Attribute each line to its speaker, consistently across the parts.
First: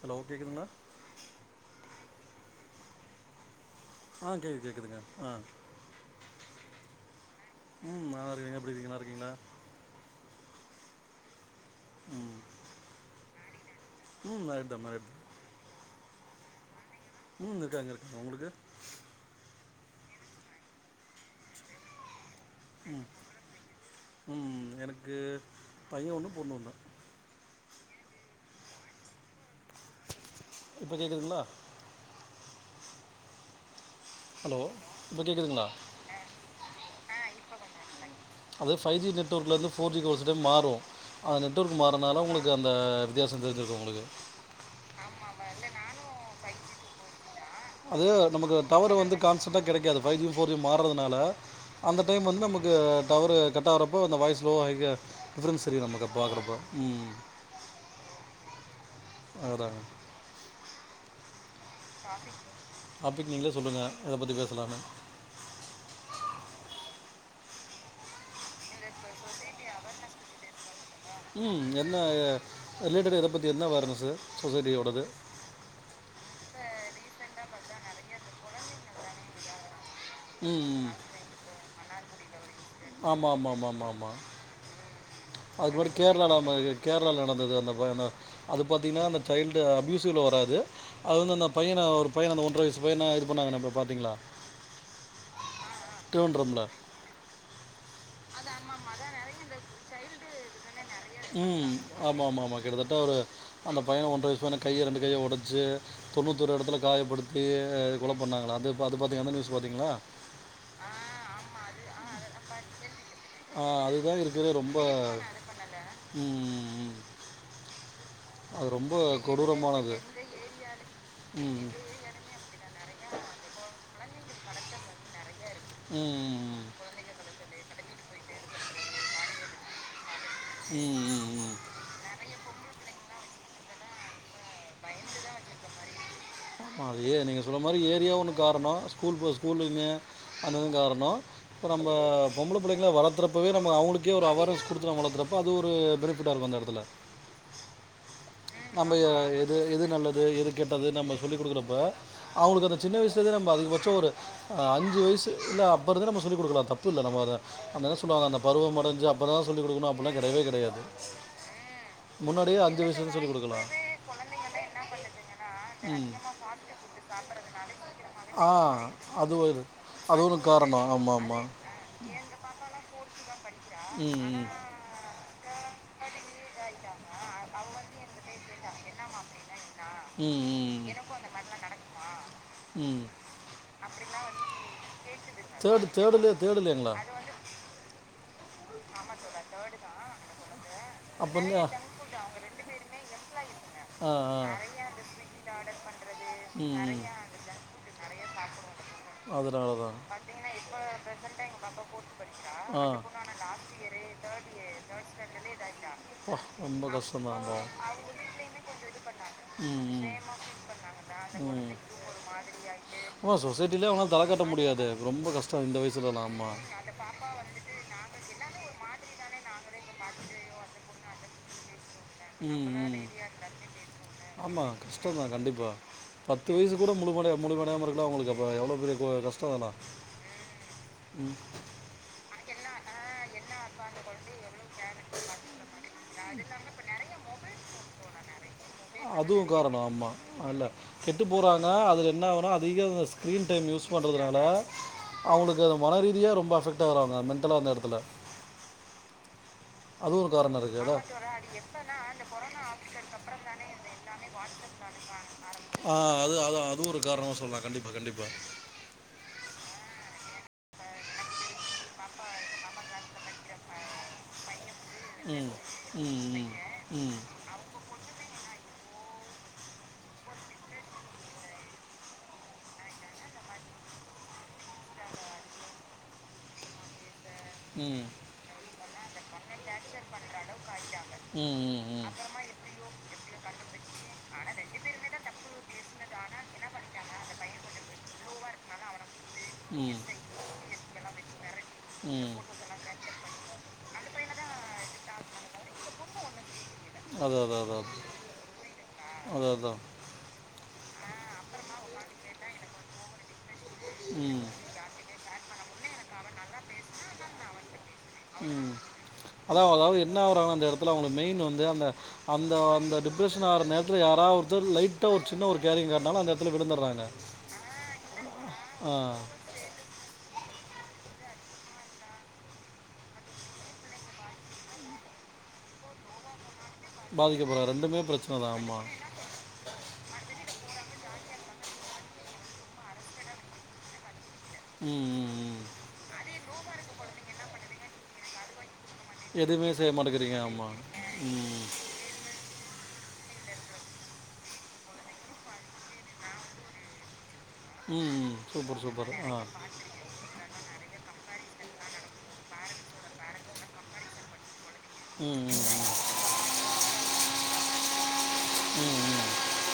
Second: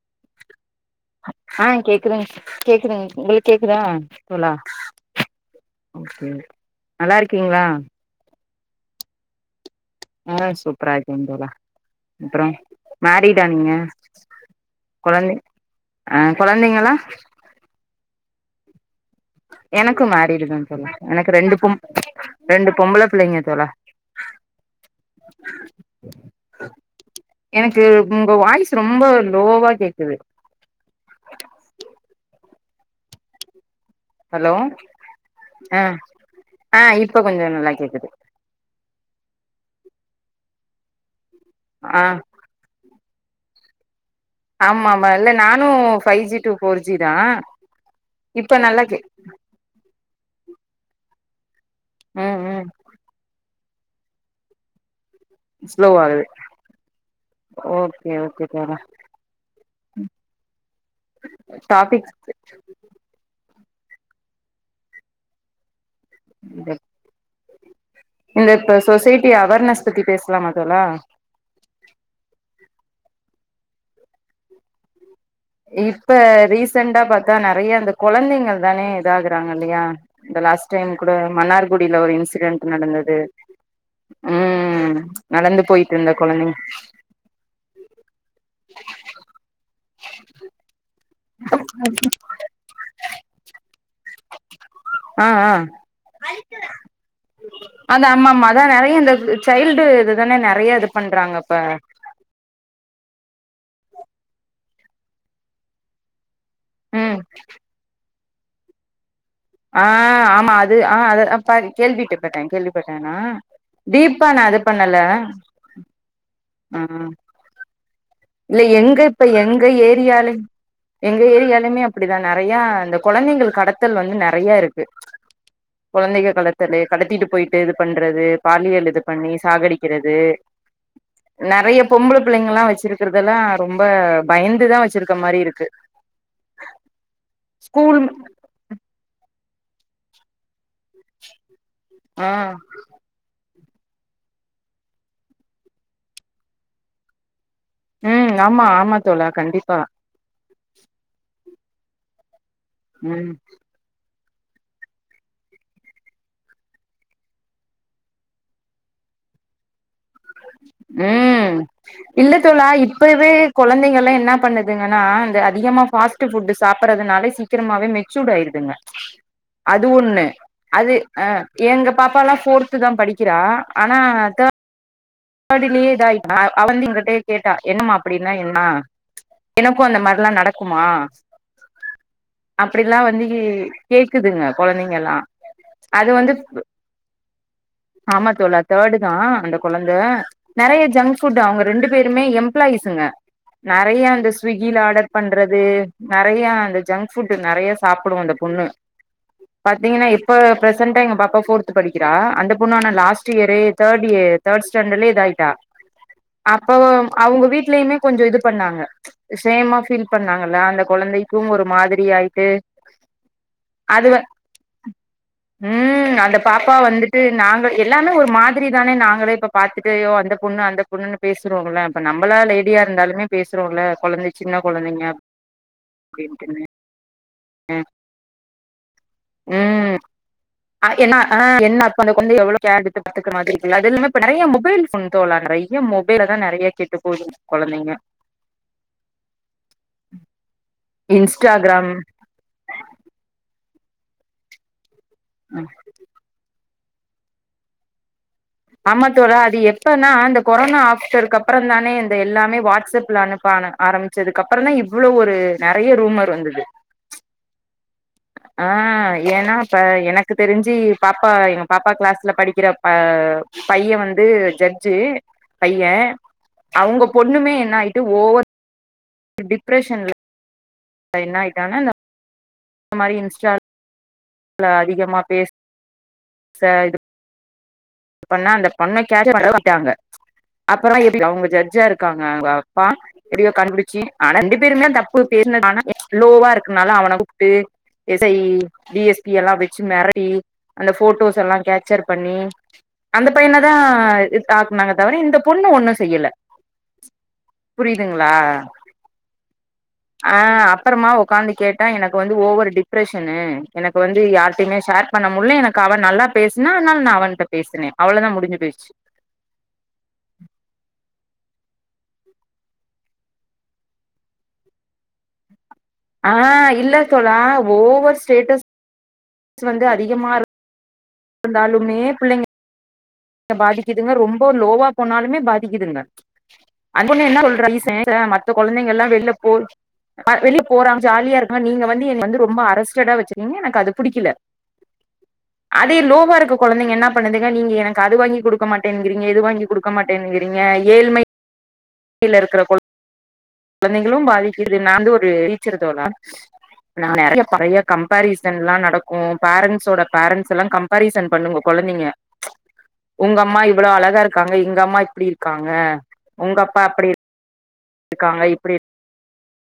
Speaker 1: Hello கேக்குதுங்ளா
Speaker 2: ஆஹ் கேக்குறேன் கேக்குறீங்க உங்களுக்கு கேக்
Speaker 1: ஆ
Speaker 2: தோழா
Speaker 1: கேட்குது கேட்குதுங்க ஆ
Speaker 2: ஓகே நல்லாருக்கீங்களா
Speaker 1: ம் நல்லா இருக்கீங்க எப்படி இருக்கீங்க நல்லா இருக்கீங்களா
Speaker 2: ஆஹ் சூப்பரா இருக்கேன் தோழா
Speaker 1: ம்
Speaker 2: அப்புறம் மேரிடா நீங்க கொழந்தை
Speaker 1: [unintelligible]
Speaker 2: ஆ குழந்தைங்களா
Speaker 1: உம் இருக்காங்க இருக்காங்க உங்களுக்கு
Speaker 2: எனக்கு மேரீடு தான் தோழா எனக்கு ரெண்டு பொம் ரெண்டு
Speaker 1: உம்
Speaker 2: பொம்பள பிள்ளைங்க தோழா
Speaker 1: உம் எனக்கு பையன் ஒண்ணும் பொண்ணு ஒன்ணு
Speaker 2: எனக்கு உங்க வாய்ஸ் ரொம்ப லோவா கேக்குது
Speaker 1: இப்ப கேக்குதுங்ளா
Speaker 2: ஹலோ
Speaker 1: இப்போ கேட்குதுங்களா
Speaker 2: ஆஹ் ஆஹ் இப்ப கொஞ்சம் நல்லா கேக்குது
Speaker 1: அது ஃபைவ் ஜி நெட்ஒர்க்லேருந்து ஃபோர் ஜிக்கு ஒருசிட்டே மாறும் அந்த நெட்ஒர்க்
Speaker 2: ஆ
Speaker 1: மாறனாலும் உங்களுக்கு அந்த வித்தியாசம் தெரிஞ்சிருக்கு உங்களுக்கு
Speaker 2: ஆமா ஆமா இல்ல நானும் five G two four G தான்
Speaker 1: அது நமக்கு டவர் வந்து கான்சன்டா கெடைக்காது பைவ் ஜி ஃபோர் ஜி மாறுறதுனால அந்த டைம்
Speaker 2: ம்
Speaker 1: வந்து
Speaker 2: ம்
Speaker 1: நமக்கு டவரு கட்டாகுறப்போ அந்த வாய்ஸ் லோவாக ஹை டிஃப்ரென்ஸ் தெரியும்
Speaker 2: ஸ்லோ
Speaker 1: நமக்கு
Speaker 2: ஆகுது
Speaker 1: பார்க்குறப்ப ம்
Speaker 2: ஓகே ஓகே த
Speaker 1: அதாங்க டாபிக் நீங்களே சொல்லுங்க எத பத்தி பேசலானு
Speaker 2: இந்த இப்ப சொசைட்டி அவேர்னஸ் பத்தி பேசலாமா தோழா
Speaker 1: ம் என்ன ரிலேட்டடா இத பத்தி என்ன அவார்னெஸ் சொசைட்டியோடது
Speaker 2: இப்ப ரீசெண்டா பார்த்தா நெறைய அந்த கொழந்தைங்கள் தானே இதாங்கறாங்க இல்லையா இந்த லாஸ் டைம்
Speaker 1: ம்
Speaker 2: ல கூட மன்னார் குடியில ஒரு இன்சி டன்ட்
Speaker 1: ஆமாம் ஆமாம் ஆமாம் ஆமாம்
Speaker 2: ம் நடந்து
Speaker 1: அதுக்கு மாரி
Speaker 2: போயிட்டு இருந்த கொழந்தைங்க
Speaker 1: கேரளாவில நடந்தது அந்த அது பார்த்தீங்கன்னா அந்த சைல்டு அப்யூசிவில் வராது அது வந்து அந்த பையன ஒரு பையன் அந்த ஒன்றரை வயசு பைய இது பண்ணாங்க பார்த்தீங்களா
Speaker 2: ஆஹ் ஆஹ்
Speaker 1: திருவன்றமில்
Speaker 2: அதான் ஆமாமா அதான் நெறைய இந்த சைல்டு இதுதானே நெறைய பண்றாங்க இப்ப
Speaker 1: உம் ஆமா ஆமா ஆமா கிட்டத்தட்ட ஒரு அந்த பையன் ஒன்ற வயசு தானே பையன் கையை ரெண்டு கையை ஒடச்சு தொண்ணூத்தி ஒரு இடத்துல
Speaker 2: ம்
Speaker 1: காயப்படுத்தி கொல பண்ணாங்கள அது பாத்து பாத்து என்ன
Speaker 2: ஆஹ் ஆமா அது ஆஹ் அத கேள்விட்டுப்பங்க கேள்விபட்டேன்
Speaker 1: ஆ, அதுதான்
Speaker 2: டீபா
Speaker 1: இருக்கிற
Speaker 2: நான் அது
Speaker 1: ரொம்ப
Speaker 2: பண்ணல
Speaker 1: ம்,
Speaker 2: உம் இல்ல
Speaker 1: அது ரொம்ப
Speaker 2: எங்க இப்ப எங்க
Speaker 1: கொடூரமானது
Speaker 2: ஏரியாலய எங்க ஏரியாலயுமே அப்படிதான் நெறைய இந்த குழந்தைகள் கடத்தல் வந்து நெறைய இருக்கு குழந்தைகள்
Speaker 1: ம்
Speaker 2: கடத்தல் கடத்திட்டு போயிட்டு இது பண்றது பாலியல் இது பண்ணி சாகடிக்கிறது
Speaker 1: ம் ம் ம்
Speaker 2: நெறைய பொம்பள புள்ளைங்கல்லாம் வச்சிருக்கு இருக்கறதெல்லாம் ரொம்ப பயந்துதான் வச்சிருக்க மாரி இருக்கு
Speaker 1: ஆ நீங்க சொல்ற மாரி
Speaker 2: ஸ்கூல்
Speaker 1: ஏரியா ஒன்னு காரணம் ஸ்கூல் பஸ் ஸ்கூலுங்க அங்க இருந்து வரனும் இப்ப நம்ப
Speaker 2: ஆ
Speaker 1: பொம்பள புள்ளங்கள வளத்துறப்பவே நம்ப அவங்களுக்கே ஒரு அவேர்னஸ் கொடுத்து நம் வளர்த்துறப்ப அது ஒரு பெனிஃபிட்டாக இருக்கும் அந்த இடத்துல
Speaker 2: ம் ஆமா ஆமா
Speaker 1: நம
Speaker 2: தோழா
Speaker 1: எது
Speaker 2: கண்டிப்பா
Speaker 1: எது நல்லது எது கேட்டது நம்ம சொல்லி் குடுக்குறப்ப அவங்களுக்கு அந்த சின்ன
Speaker 2: ம்
Speaker 1: வயசுலருந்து நம்பஅதிகபட்சம் ஒரு அஞ்சு வயசு இல்ல அப்பறம் தான் நம்ப சொல்லி குடுக்கனும் தப்புல்ல நம்ம என்ன சொல்லுவாங்க பருவடைஞ்சு அப்றம் தான் சொல்லி குடுக்கனும்
Speaker 2: உம் இல்ல
Speaker 1: முன்னாடியே
Speaker 2: தோழா
Speaker 1: அஞ்சு வயசுலேருந்து
Speaker 2: இப்பவே
Speaker 1: சொல்லிக் கொடுக்கலாம்
Speaker 2: கொழந்தங்கலாம் என்ன பண்ணுதுங்கனா அந்த அதிகமா ஃபாஸ்டு ஃபுட் சாப்புறதுனாலே சீக்கிரமாவே மெச்சூடூ ஆயிருதுங்க
Speaker 1: ஆ அது ஒரு
Speaker 2: அது ஒண்ணு
Speaker 1: ஒரு காரணம்
Speaker 2: அது
Speaker 1: ஆமாம்
Speaker 2: அஹ்
Speaker 1: ஆமாம்
Speaker 2: எங்க பாப்பாலாம் ஃபோர்த்து தான் படிக்கிறா ஆனா
Speaker 1: ம் ம்
Speaker 2: பதிலையே இத ஆயிட்ட அவ வந்து எங்கள்டே கேட்ட என்னம்மா அப்டினா என்ன எனக்கும் அந்த மாதிரிலாம்
Speaker 1: ம் ம்
Speaker 2: நடக்குமா
Speaker 1: ம்
Speaker 2: அப்படிலாம் வந்து கேக்குதுங்க குழந்தைங்க எல்லாம்
Speaker 1: தேடு
Speaker 2: அது வந்து
Speaker 1: தேடலையே தேடலைங்களா
Speaker 2: ஆமா தோழா வர தேர்டு தான் அந்த குழ நறய ஜங்க்
Speaker 1: அப்போ
Speaker 2: ஃபுட்
Speaker 1: வந்து
Speaker 2: அவங்க
Speaker 1: ஜங்க்
Speaker 2: ரெண்டு பேருமே எம்ப்ளாய்ஸ்ங்க நெறைய அந்த
Speaker 1: ஆ ஆ
Speaker 2: ஸ்விக்கில ஆர்டர் பண்றது நெறய ஜங்க் ஃபுட் நெறய சாப்புடும் அந்த பொண்ணு
Speaker 1: பொண்ணு. அதனால தான்
Speaker 2: பாத்தீங்கன்னா இப்ப ப்ரசெண்டா எங்க பாப்பா போர்த் படிக்கிறா
Speaker 1: ஆ.
Speaker 2: அந்தபொண்ணே லாஸ்ட் இயரேதேர்ட் இ தேர்ட் ஸ்டாண்டர்ட்ல இதாயிட்டா
Speaker 1: அப்பா,
Speaker 2: அப்ப
Speaker 1: ரொம்ப கஷ்டம்தான்
Speaker 2: அவங்க வீடலயுமே கொஞ்சம் இது பண்ணாங்க சேமா
Speaker 1: ம் ம்.
Speaker 2: பீல் பண்ணாங்கல்ல அந்த குழந்தைக்கும் ஒரு மாதிரி ஆயிட்டு
Speaker 1: ஆமா சொசைட்டிலே
Speaker 2: அது
Speaker 1: அவனால் தலை காட்ட முடியாது ரொம்ப கஷ்டம் இந்த
Speaker 2: ம்
Speaker 1: வயசுலலாம்
Speaker 2: அந்த
Speaker 1: ஆமாம்
Speaker 2: பாப்பா வந்துட்டு நாங்க எல்லாமே ஒரு மாதிரி தானே நாங்களே இப்ப பாத்துட்டு ஐயோ அந்த பொண்ணு அந்த பொண்ணுன்னு பேசுறோம்ல இப்ப நம்மளா
Speaker 1: உம்
Speaker 2: லேடியா
Speaker 1: உம்
Speaker 2: இருந்தாலுமே பேசுறோம்ல கொழந்தை சின்ன
Speaker 1: ஆமா
Speaker 2: கொழந்தைங்க
Speaker 1: கஷ்டம் தான் கண்டிப்பா பத்து
Speaker 2: அப்டின்ட்டுன்னு
Speaker 1: வயசு கூட முழுமட முழுமடையா இருந்தா அவங்களுக்கு அப்போ எவ்ளோ பெரிய கஷ்டம் வரும்
Speaker 2: ம்
Speaker 1: ம்
Speaker 2: கேரெடுத்து பாத்துக்க மாதிரி அது இல்லாம இப்ப நெறைய மொபைல் போன் தோழா நெறைய மொபைல தான் நெறைய கெட்டு போவுது கொழந்தைங்க
Speaker 1: அதுவு‌ காரணம் ஆமா இல்ல கெட்டு போறாங்க
Speaker 2: இன்ஸ்டாகிராம்
Speaker 1: அதுல என்ன ஆனா நீங்க இந்த ஸ்க்ரீன் டைம் யூஸ் பண்றதுனால
Speaker 2: ஆ
Speaker 1: அவங்களுக்கு அது மனரீதியா ரொம்ப அபெக்ட் வவங்க மென்டல அந்த இடத்துல
Speaker 2: நாம்மால்டா ஒரு அது எப்பனா
Speaker 1: அதுவும் ஒரு
Speaker 2: இந்த
Speaker 1: காரணம்
Speaker 2: கொரோனா
Speaker 1: இருக்குது அதான்
Speaker 2: ஆப்டருக்கு அப்புறம் தானே இந்த எல்லாமே வாட்ஸ்அப்ல அனுப்ப ஆரம்பிச்சதுக்கு அப்புறம் தான் இவ்ளோஒரு
Speaker 1: ஆரம்பிச்சு
Speaker 2: நெறைய
Speaker 1: ஆ,
Speaker 2: ரூமர்
Speaker 1: அது அது
Speaker 2: வந்தது
Speaker 1: அதுவும் ஒரு காரணமாக சொல்லலாம் கண்டிப்பாக கண்டிப்பாக
Speaker 2: ஆஹ் ஏனா இப்ப எனக்கு தெரிஞ்சு பாப்பா எங்க பாப்பா கிளாஸ்ல படிக்கிற பையன் வந்து ஜட ஜர்ஜ்ஜி
Speaker 1: ம்
Speaker 2: பையன்
Speaker 1: ம் ம்
Speaker 2: அவங்க
Speaker 1: ம்
Speaker 2: பொண்ணுமே என்ன ஆயிட்டு ஒவர் டிப்ரெஷன்ல என்ன ஆயிட்டானா இந்த இந்த மாரி இன்ஸ்டால அதிகமா பேச ச இது
Speaker 1: ம்
Speaker 2: அந்த பொண்ண டார்ச்சர் பண்ற அளவுக்கு ஆயிட்டாங்க அப்புறோ அவங்க ஜர்ஜா
Speaker 1: ம்
Speaker 2: இருக்காங்க அவங்க அப்பா எப்டியோ கண்டுபுடிச்சி ஆனா ரெண்டு பேருமே தப்பு பேஸ்னது அவ லோவா இருக்குனால அவன கூப்ட்டு S I D S P எல்லா
Speaker 1: ம்
Speaker 2: வெச்சி
Speaker 1: ம்
Speaker 2: மெரட்டி அந்த போட்டோஸ் எல்லா கேச்சர்
Speaker 1: ம்
Speaker 2: பண்ணி அந்த பையன தா இது ஆக்குனாங்க தவிர இந்த பொண்ணு ஒண்ணு செய்யல புரியுதுங்களா
Speaker 1: அத அதான்
Speaker 2: அ அப்றமா ஒக்காந்து கேட்ட எனக்கு வந்து ஓவர் டிப்ரெஷனு எனக்கு வந்து
Speaker 1: ம்
Speaker 2: யாரிட்டையுமே ஷேர் பண்ண முட்ல எனக்கு அவ நல்லா பேசுனா அனால நா அவன்ட்ட பேசுனே அவ்ளோதா முடிஞ்சு
Speaker 1: ம்
Speaker 2: போயிச்சு
Speaker 1: அதா அதா என்னா ஆவுறானா அந்த எடத்துல அவுங்க மெயின் வந்து அந்த அந்த அந்த டிப்ரஷன் ஆவுற நேரத்துல யாரா ஒருத்தர் லைட்டா ஒரு சின்ன ஒரு கேரிங் காட்டினாலும் அந்த
Speaker 2: ஆ
Speaker 1: இடத்துல
Speaker 2: இல்ல
Speaker 1: விழுந்துடுறாங்க
Speaker 2: தோழா ஓவர் ஸ்டேட்டஸ்
Speaker 1: ஆ
Speaker 2: வந்து அதிகமா இரு இருந்தாலுமே பிள்ளைங்க பாதிக்குதுங்க ரொம்ப லோவா போனாலுமே பாதிக்கிதுங்க அதுன்ன என்ன சொல்ற
Speaker 1: பாதிக்கப்படுறாங்க ரெண்டுமே பிரச்சனை
Speaker 2: மத்த
Speaker 1: தான் ஆமாம்
Speaker 2: கொலைந்தைங்க எல்லா வெளில போ போறா ஜாலியா இருக்கா நீங்க வந்து என்னைய வந்து ரொம்ப அரஸ்டடா வெச்சிருக்கீங்க எனக்கு அது புடிக்கல
Speaker 1: ம் ம் ம்
Speaker 2: அதே லோவா இருக்க கொலைந்தைங்க என்ன பண்ணுதுங்க நீங்க எனக் அது வாங்கி கொடுக்க மாட் என்கிறீங்க இது வாங்கி
Speaker 1: எதுவுமே
Speaker 2: கொடுக்க
Speaker 1: செய்ய
Speaker 2: மாட்டேங்கிறீங்க
Speaker 1: ஆமாம் ம்
Speaker 2: ஏல்மைல இருக்கிற கொழ கொலைந்தைகளு பாதிக்குது நா வந்து ஒரு டீச்சர் தோழா நா நறைய நறைய
Speaker 1: ம் ம்.
Speaker 2: கம்ப்பாரீசன்ல்லா
Speaker 1: சூப்பர் சூப்பர்
Speaker 2: நடக்கு
Speaker 1: ஆ
Speaker 2: பேரண்ட்ஸோட பேரண்ட்ஸ் எல்லா கம்பாரீசன் பண்ணுங்கோ கொலைந்தைங்க உங்க அம்மா இவ்ளோ அழகா இருக்காங்க எங்க அம்மா இப்டி
Speaker 1: ம் ம்
Speaker 2: இருக்காங்க
Speaker 1: ம்
Speaker 2: உங்க அப்பா அப்படி இருக்காங்க இப்படி
Speaker 1: ம் ம்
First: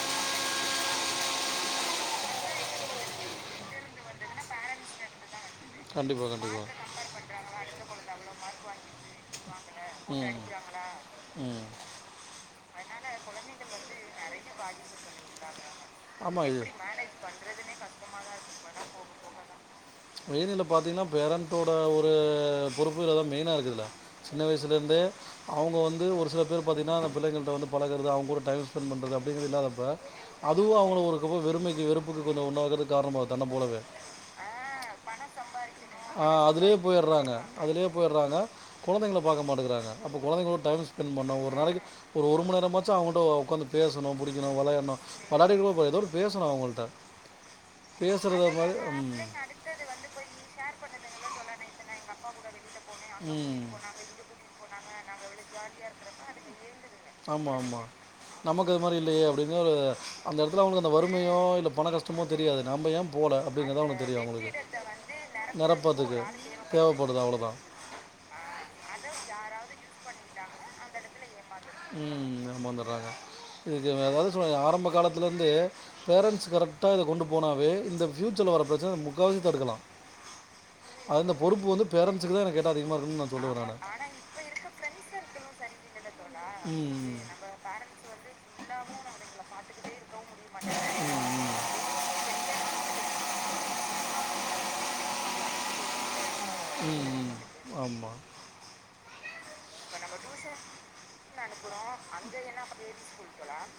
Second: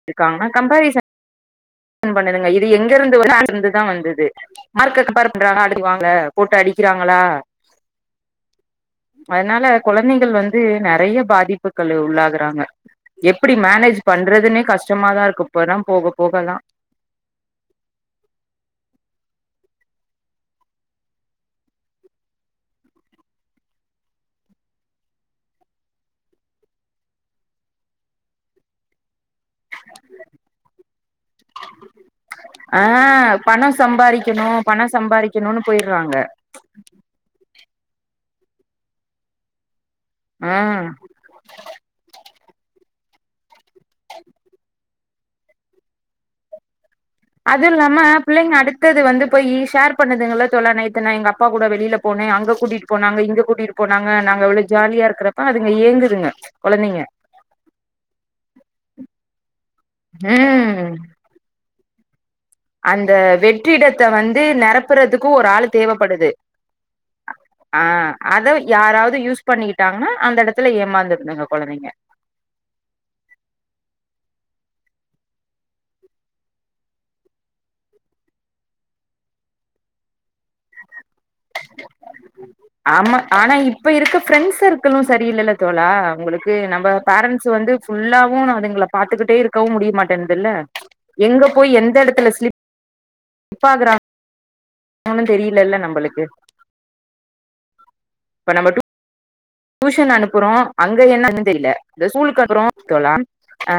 Speaker 2: இருக்காங்கா கம்ப்பாரீசன் பண்ணுதுங்க இது எங்க இருந்து வந்தது இருந்து தா வந்தது மார்க் பா
Speaker 1: கண்டிப்பாக
Speaker 2: போட்டு
Speaker 1: கண்டிப்பாக
Speaker 2: அடிக்குறாங்களா அதனால கொழந்தைகள் வந்து நெறைய
Speaker 1: ம்
Speaker 2: பாதிப்புகள் உள்ளாகுறாங்க எப்படி மேனேஜ் பண்றதுன்னே கஷ்டமா தா இருக்கு போக போக
Speaker 1: ஆமாம்
Speaker 2: தா
Speaker 1: இது மெய்ன் இதுல பாத்திங்கன்னா பேரண்ட்டோட ஒரு பொறுப்புல தா மெயினா இருக்கு இதுல சின்ன வயசுலேருந்தே அவுங்க வந்து ஒரு சில பேர் பாத்தீங்கனா அந்த பிள்ளைங்கள்ட்ட வந்து பழகுறது அவூங்க கூட டைம் ஸ்பெண்ட் பண்ணுறது அ இல்லாத அப்ப அதுவு அவுங்க ஒரு ரொம்ப வெறுமை வெறுப்புக்கு கொஞ்ஜோ
Speaker 2: ஆ
Speaker 1: உள்ளாகுற காரணமாக தா மூலமே ஆ
Speaker 2: சம்பாரிக்கனோனு போயிட்றாங்க
Speaker 1: போயிடுறாங்க அதுலயே போயிறாங்க குழந்தைங்கள பாக்க மாட்டேங்கிறாங்க அப்போ
Speaker 2: ஆ
Speaker 1: குழந்தைங்களோடு டைம் ஸ்பெண்ட் பண்ண ஒரு நாளைக்கு ஒரு ஒரு மணி நேர கொஞ்மாச்சோ அவுங்கிட்ட ஒக்காந்து பேசனு புடிக்கனும் வெளையாடனும் எதா ஒன்னு பேசனு அவுங்கள்ட்ட
Speaker 2: அது இல்லாம பிள்ளைங்க அடுத்தது வந்து போய் ஷேர் பண்ணுதுங்கள தோழர் நேத்து எங்க அப்பா கூட வெளியில போனே அங்க கூட்டிகிட்டு
Speaker 1: உம்
Speaker 2: ஜாலியா இருக்கிறப்ப அதுங்க ஏங்குதுங்க கொழந்தைங்க
Speaker 1: ஆமா ஆமா நமக்கு அது மாரி இல்லையே அப்படின்னு ஒரு அந்த இடத்துல அவுங்களுக்கு
Speaker 2: ம்
Speaker 1: அந்த வறுமையோ இல்ல பண கஷ் தெரியாது நம்ம ஏன்
Speaker 2: அந்த
Speaker 1: போகல அப்படிங்கறத
Speaker 2: வெற்றிடத்த
Speaker 1: அவளுக்கு தெரியும்
Speaker 2: வந்து
Speaker 1: அவங்களுக்கு
Speaker 2: நெரப்புறதுக்கு ஒரு ஆள்
Speaker 1: நிரப்பத்துக்கு தேவைப்படுது அவ்வளோதான்
Speaker 2: ஆஹ் அதை யாராவது யூஸ் பண்ணிக்கிட்டாங்கன்னா அந்த இடத்துல ஏமாந்துருந்தங்க
Speaker 1: உம் எமந்துடுறாங்க இதுக்கு ஏதாவது ஆரம்ப காலத்த இருந்து பேரன்ஸ் கரெக்டா கொண்டு போனவே இந்த பியூச்சர் லா வரபிரச்சனைய முக்கவாசி தடுக்கலாம் அது இந்த பொறுப்பு வந்து பேரண்ட்ஸுக்கு தான் எனக்கு கேட்டால் அதிகமாக
Speaker 2: ஆமா
Speaker 1: இருக்கும்னு நான்
Speaker 2: ஆனா
Speaker 1: சொல்லுவேன் நான்
Speaker 2: இப்ப இருக்க ஃப்ரெண்ட்ஸ் சர்க்கிளும் சரியில்ல்ல தோலா உங்களுக்கு நம்ம
Speaker 1: ம்
Speaker 2: பேரன்ஸ் வந்து புல்லாவும் அதுங்களை பாரத்துக்கிட்டே இருக்கவும் முடிய மாட்டேன்துல்ல எங்க
Speaker 1: மாட்டேங்குது
Speaker 2: போய் எந்த இடத்துல ஸ்ப் இன்ஸ்டாகிராமில் ஆம் தெரியலல்ல நம்மளுக்கு
Speaker 1: உம் உம் ஆமா
Speaker 2: நம்பம்பர் டு டிஷன் அனுப்புறோம் அங்க என்ன அந்தலூலுக்கு அப்புறோம்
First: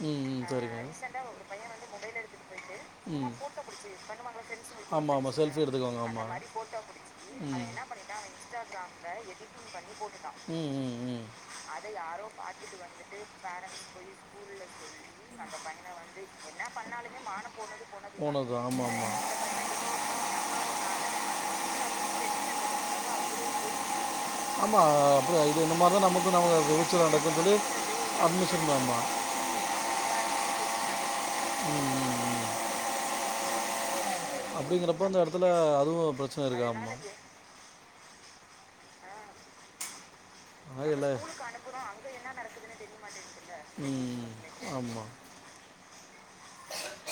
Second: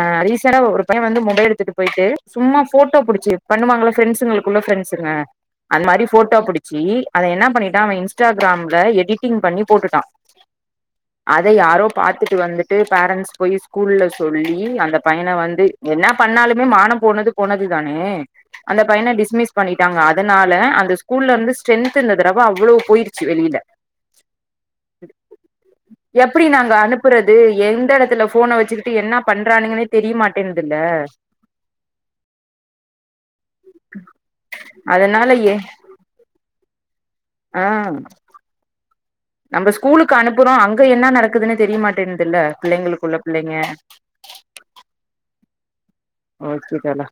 Speaker 1: ம் ம்
Speaker 2: ரீசண்டா
Speaker 1: சரிங்க
Speaker 2: ஒரு பையன் வந்து மொபைல் எடுத்துட்டு போயிட்டு சும்மா போட்டோ பிடிச்சு பண்ணுவாங்கள ப்ரெண்ட்ஸங்களுக்குள்ள ரெண்ட்ஸங்க
Speaker 1: ஆமாம் ஆமாம் செல்ஃபி
Speaker 2: அந்த
Speaker 1: எடுத்துக்கோங்க
Speaker 2: மாதிரி
Speaker 1: ஆமாம்
Speaker 2: போட்டோ பிடிச்சி அதது என்ன பண்ணிட்டா அவன் இன்ஸ்டாகிராம்ல எடி் எடிட்டிங் பண்ணி போட்டுட்டான்
Speaker 1: ம் ம் ம்
Speaker 2: அதை யாரோ பாா்த்தது மஹிந்தத்துட்டு வந்துட்டு பேரண்டட்ஸ் போய் ஸ்கூல்ல சொல்லி அந்த பையனை வந்து என்ன பண்ணாலுமே மானம் போனது போனது தானே
Speaker 1: போனது தான்.
Speaker 2: அந்த
Speaker 1: ஆமாம்
Speaker 2: பையனை
Speaker 1: ஆமாம்
Speaker 2: டிஸ்மிஸ் பண்ணிட்டாங்க அதனால அந்த ஸ்கூல்ல இருந்து ஸ்ட்ரென்த் இந்த தடவை அவ்வளவு போயிருச்சு வெளியில
Speaker 1: ஆமா
Speaker 2: எப்படி நாங்க அனுப்புறது
Speaker 1: சொல்லி
Speaker 2: எந்த இடத்துல போனை
Speaker 1: அட்மிஷன்
Speaker 2: வச்சுக்கிட்டு
Speaker 1: ஆமாம்
Speaker 2: என்ன பண்றானுங்கே தெரியமாட்டேன் இல்லால
Speaker 1: உம் உம் உம்
Speaker 2: ஹ
Speaker 1: அப்படிங்கறப்ப அந்த இடத்துல அதுவும் பிரச்சனை இருக்கா ஆம்மா
Speaker 2: ஆஹ் நம்ம ஸ்கூலுக்கு க்கு அனுப்புறோம் அங்க
Speaker 1: ஆகல
Speaker 2: என்ன நடக்குதுன்னு தெரியமாட்டேன்னுதுல்ல பிள்ளைங்களுக்குள்ள பிள்ளைங்க
Speaker 1: ம்
Speaker 2: ஓகே தோழா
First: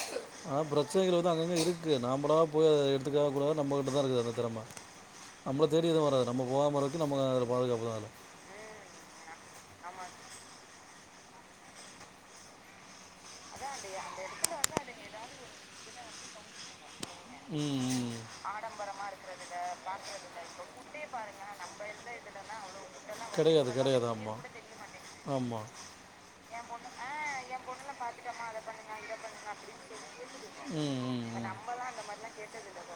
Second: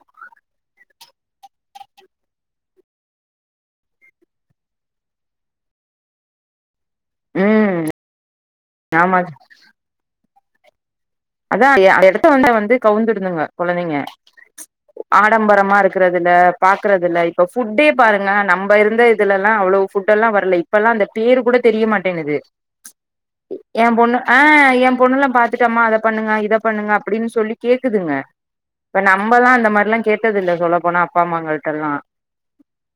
Speaker 1: ஆஹ் பிரச்சனைகள் வந்து அங்க இருக்கு நமள போய் அதை எடுத்துக்க கூடாது நம்மகிட்ட தான் இருக்குது அந்த திறமை நம்ள தேடி எதும் வராது நம போகாம இரு நமக்கு
Speaker 2: ம்
Speaker 1: பாதுகாப்பு
Speaker 2: ஆமா அதான் அந்த இடத்த வந்த வந்து கவுந்துடுந்தங்க குழந்தைங்க ஆடம்பரமா இருக்குறதுல பா பாருங்க நலப்பல்லாம்
Speaker 1: ம்
Speaker 2: ஃட்டூ
Speaker 1: ம்
Speaker 2: பாருங்க நம்ப பெரிய தெரியமாட்டேங்குது
Speaker 1: கிடையாது
Speaker 2: என்
Speaker 1: கிடையாது
Speaker 2: பொண்ணு
Speaker 1: ஆமாம்
Speaker 2: என் பொண்ணேல்லாம்
Speaker 1: ஆமாம்
Speaker 2: பாத்துட்டேமே அத பண்ணிட்டேமா பண்ணுங்க இத பண்ணுங்க அப்படின்னு சொல்லி கேக்குதுங்க இப்ப நம்மதான் அந்த மாதிரில்லாம் கேட்டது இல்ல சொல்ல
Speaker 1: ம்
Speaker 2: போனா அப்பா
Speaker 1: ம் ம்
Speaker 2: அம்மாங்களிட்ட எல்லாம்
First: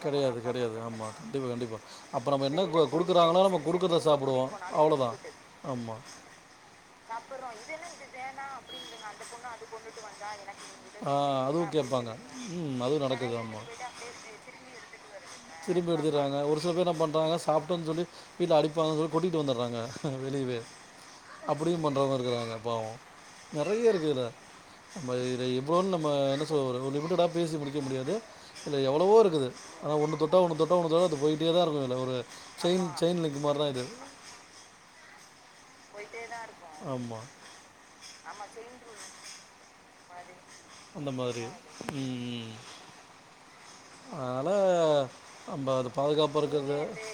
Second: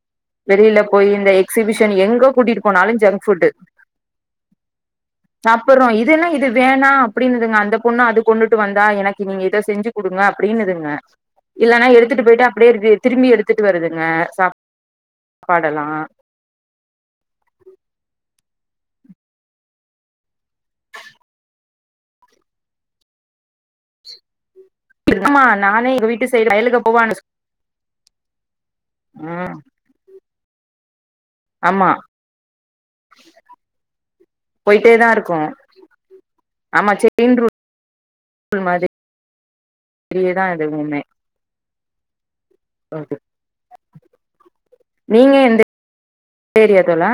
Speaker 1: கிடையாது கிடையாது ஆமா கண்டிப்பா கண்டிப்பா
Speaker 2: எக்ஸிபிஷன் எங்க
Speaker 1: அப்புறம்என்ன
Speaker 2: கூட்டிட்டு
Speaker 1: நம்ம என்ன
Speaker 2: போனாலு ஜங்க்
Speaker 1: குடுக்குறாங்கோ
Speaker 2: ஃபுட்டு
Speaker 1: நம்ம குடுக்கறத சாப்பிடுவோம் அவ்வளோதான்
Speaker 2: சாப்புட்றோ
Speaker 1: ஆமா
Speaker 2: பொண்ண அது கொண்டுட்டு வந்தா எனக்கு நீங்க ஏதோ செஞ்சு கொடுங்க அப்படின்னுதுங்க
Speaker 1: ஆ அதுவும்
Speaker 2: இல்லன்னா
Speaker 1: கேட்பாங்க
Speaker 2: எடுத்துட்டு போயிட்டு
Speaker 1: ம்
Speaker 2: அப்படியே
Speaker 1: அதுவும்
Speaker 2: திரும்பி
Speaker 1: நடக்குது
Speaker 2: எடுத்துட்டு
Speaker 1: ஆமாம்
Speaker 2: வருதுங்க சாப்பாடெல்லா
Speaker 1: திரும்பி எடுத்துறாங்க ஒரு சில பேர் என்ன பண்றாங்க சாப்பிட்டோன்னு சொல்லி வீட்டுல அடி இப்பதிகொட்டிட்டு வந்துறாங்க அ வெளியவே அப்படியும் பண்றவங்க இருக்கிறாங்க பாவம் நெறய இருக்கு இதுல நம்ம
Speaker 2: ஆமா
Speaker 1: இதல
Speaker 2: நானே
Speaker 1: எவ்ளவு
Speaker 2: எங்க
Speaker 1: நம்ம
Speaker 2: வீட்டு
Speaker 1: என்ன
Speaker 2: சைடு வயலுக்கு
Speaker 1: சொல்லவரது ஒரு
Speaker 2: போவானு
Speaker 1: லிமிடடா பேசி முடிக்க முடியாது இல்ல எவ்வளவோ இருக்குது
Speaker 2: ம்
Speaker 1: ஆன ஒன்னு தொட்ட ஒன்னு தொட் த [unintelligible] போயிட்டேதான்
Speaker 2: ஆமா
Speaker 1: இருக்கும்ல்ல ஒரு செயின் செயின்லிங்கு மாரிதான் இது
Speaker 2: போயிட்டே தா இருக்கு
Speaker 1: ஆமா
Speaker 2: பெரியேதான்
Speaker 1: அந்த மாதிரி உம்ம் அதனா
Speaker 2: நீங்க எந்த
Speaker 1: நமப அது பாதுகாப்பு இருக்கிறது
Speaker 2: ஏரியா தோழா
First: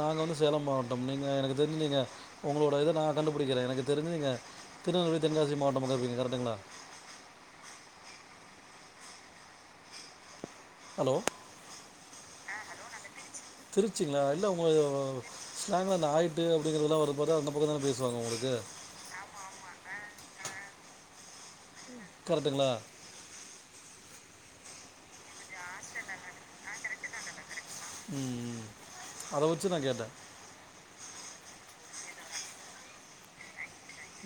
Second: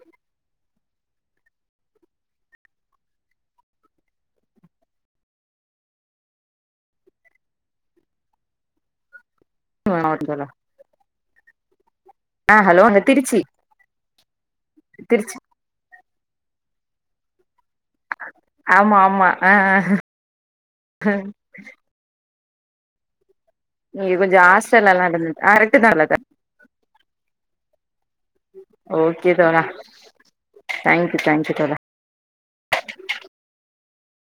Speaker 1: நாங்க வந்து சே சேலம் மாவட்டம் நீங்க எனக்கு தெரிஞ்சு உங்களோட இத நா கண்டுபிடிக்கிறேன் எனக்கு தெரிஞ்சு நீங்க திருநெல்வேலி தென்காசி மாவட்டம்க்கப்பீங்க கரெக்டுங்களா
Speaker 2: [inaudible] தோழா
Speaker 1: ஹலோ
Speaker 2: ஆ ஹலோ அ திருச்சு
Speaker 1: திருச்சிங்களா இல்ல ஒரு ஸ்லங்கெல்லா ஆயிட்டு அப்படிங்கிறதுதல்லாம்வரும்போது அந்த பக்கம் தானே பேசுவாங்க உங்களுக்கு
Speaker 2: ஆமா ஆமா ஆஹ் ஆஹ் அ
Speaker 1: கரட்டுங்களா
Speaker 2: நீங்க கொஞ்சம் ஹாஸ்டல்லா எல்லா நடந்துட்டு அறக்குதல்லதான்
Speaker 1: ம் ம்.
Speaker 2: ஓகே
Speaker 1: அதை
Speaker 2: தோழ
Speaker 1: வச்சு நான் கேட்டேன்
Speaker 2: தேங் யூ தேங்யூ டதா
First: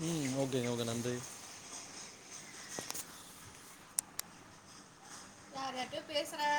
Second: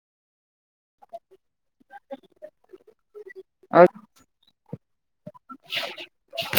Speaker 1: உம் ஓகே ஓகே நன்றி
Speaker 2: ஓக்
Speaker 1: யார் யார்டியோ பேசுறே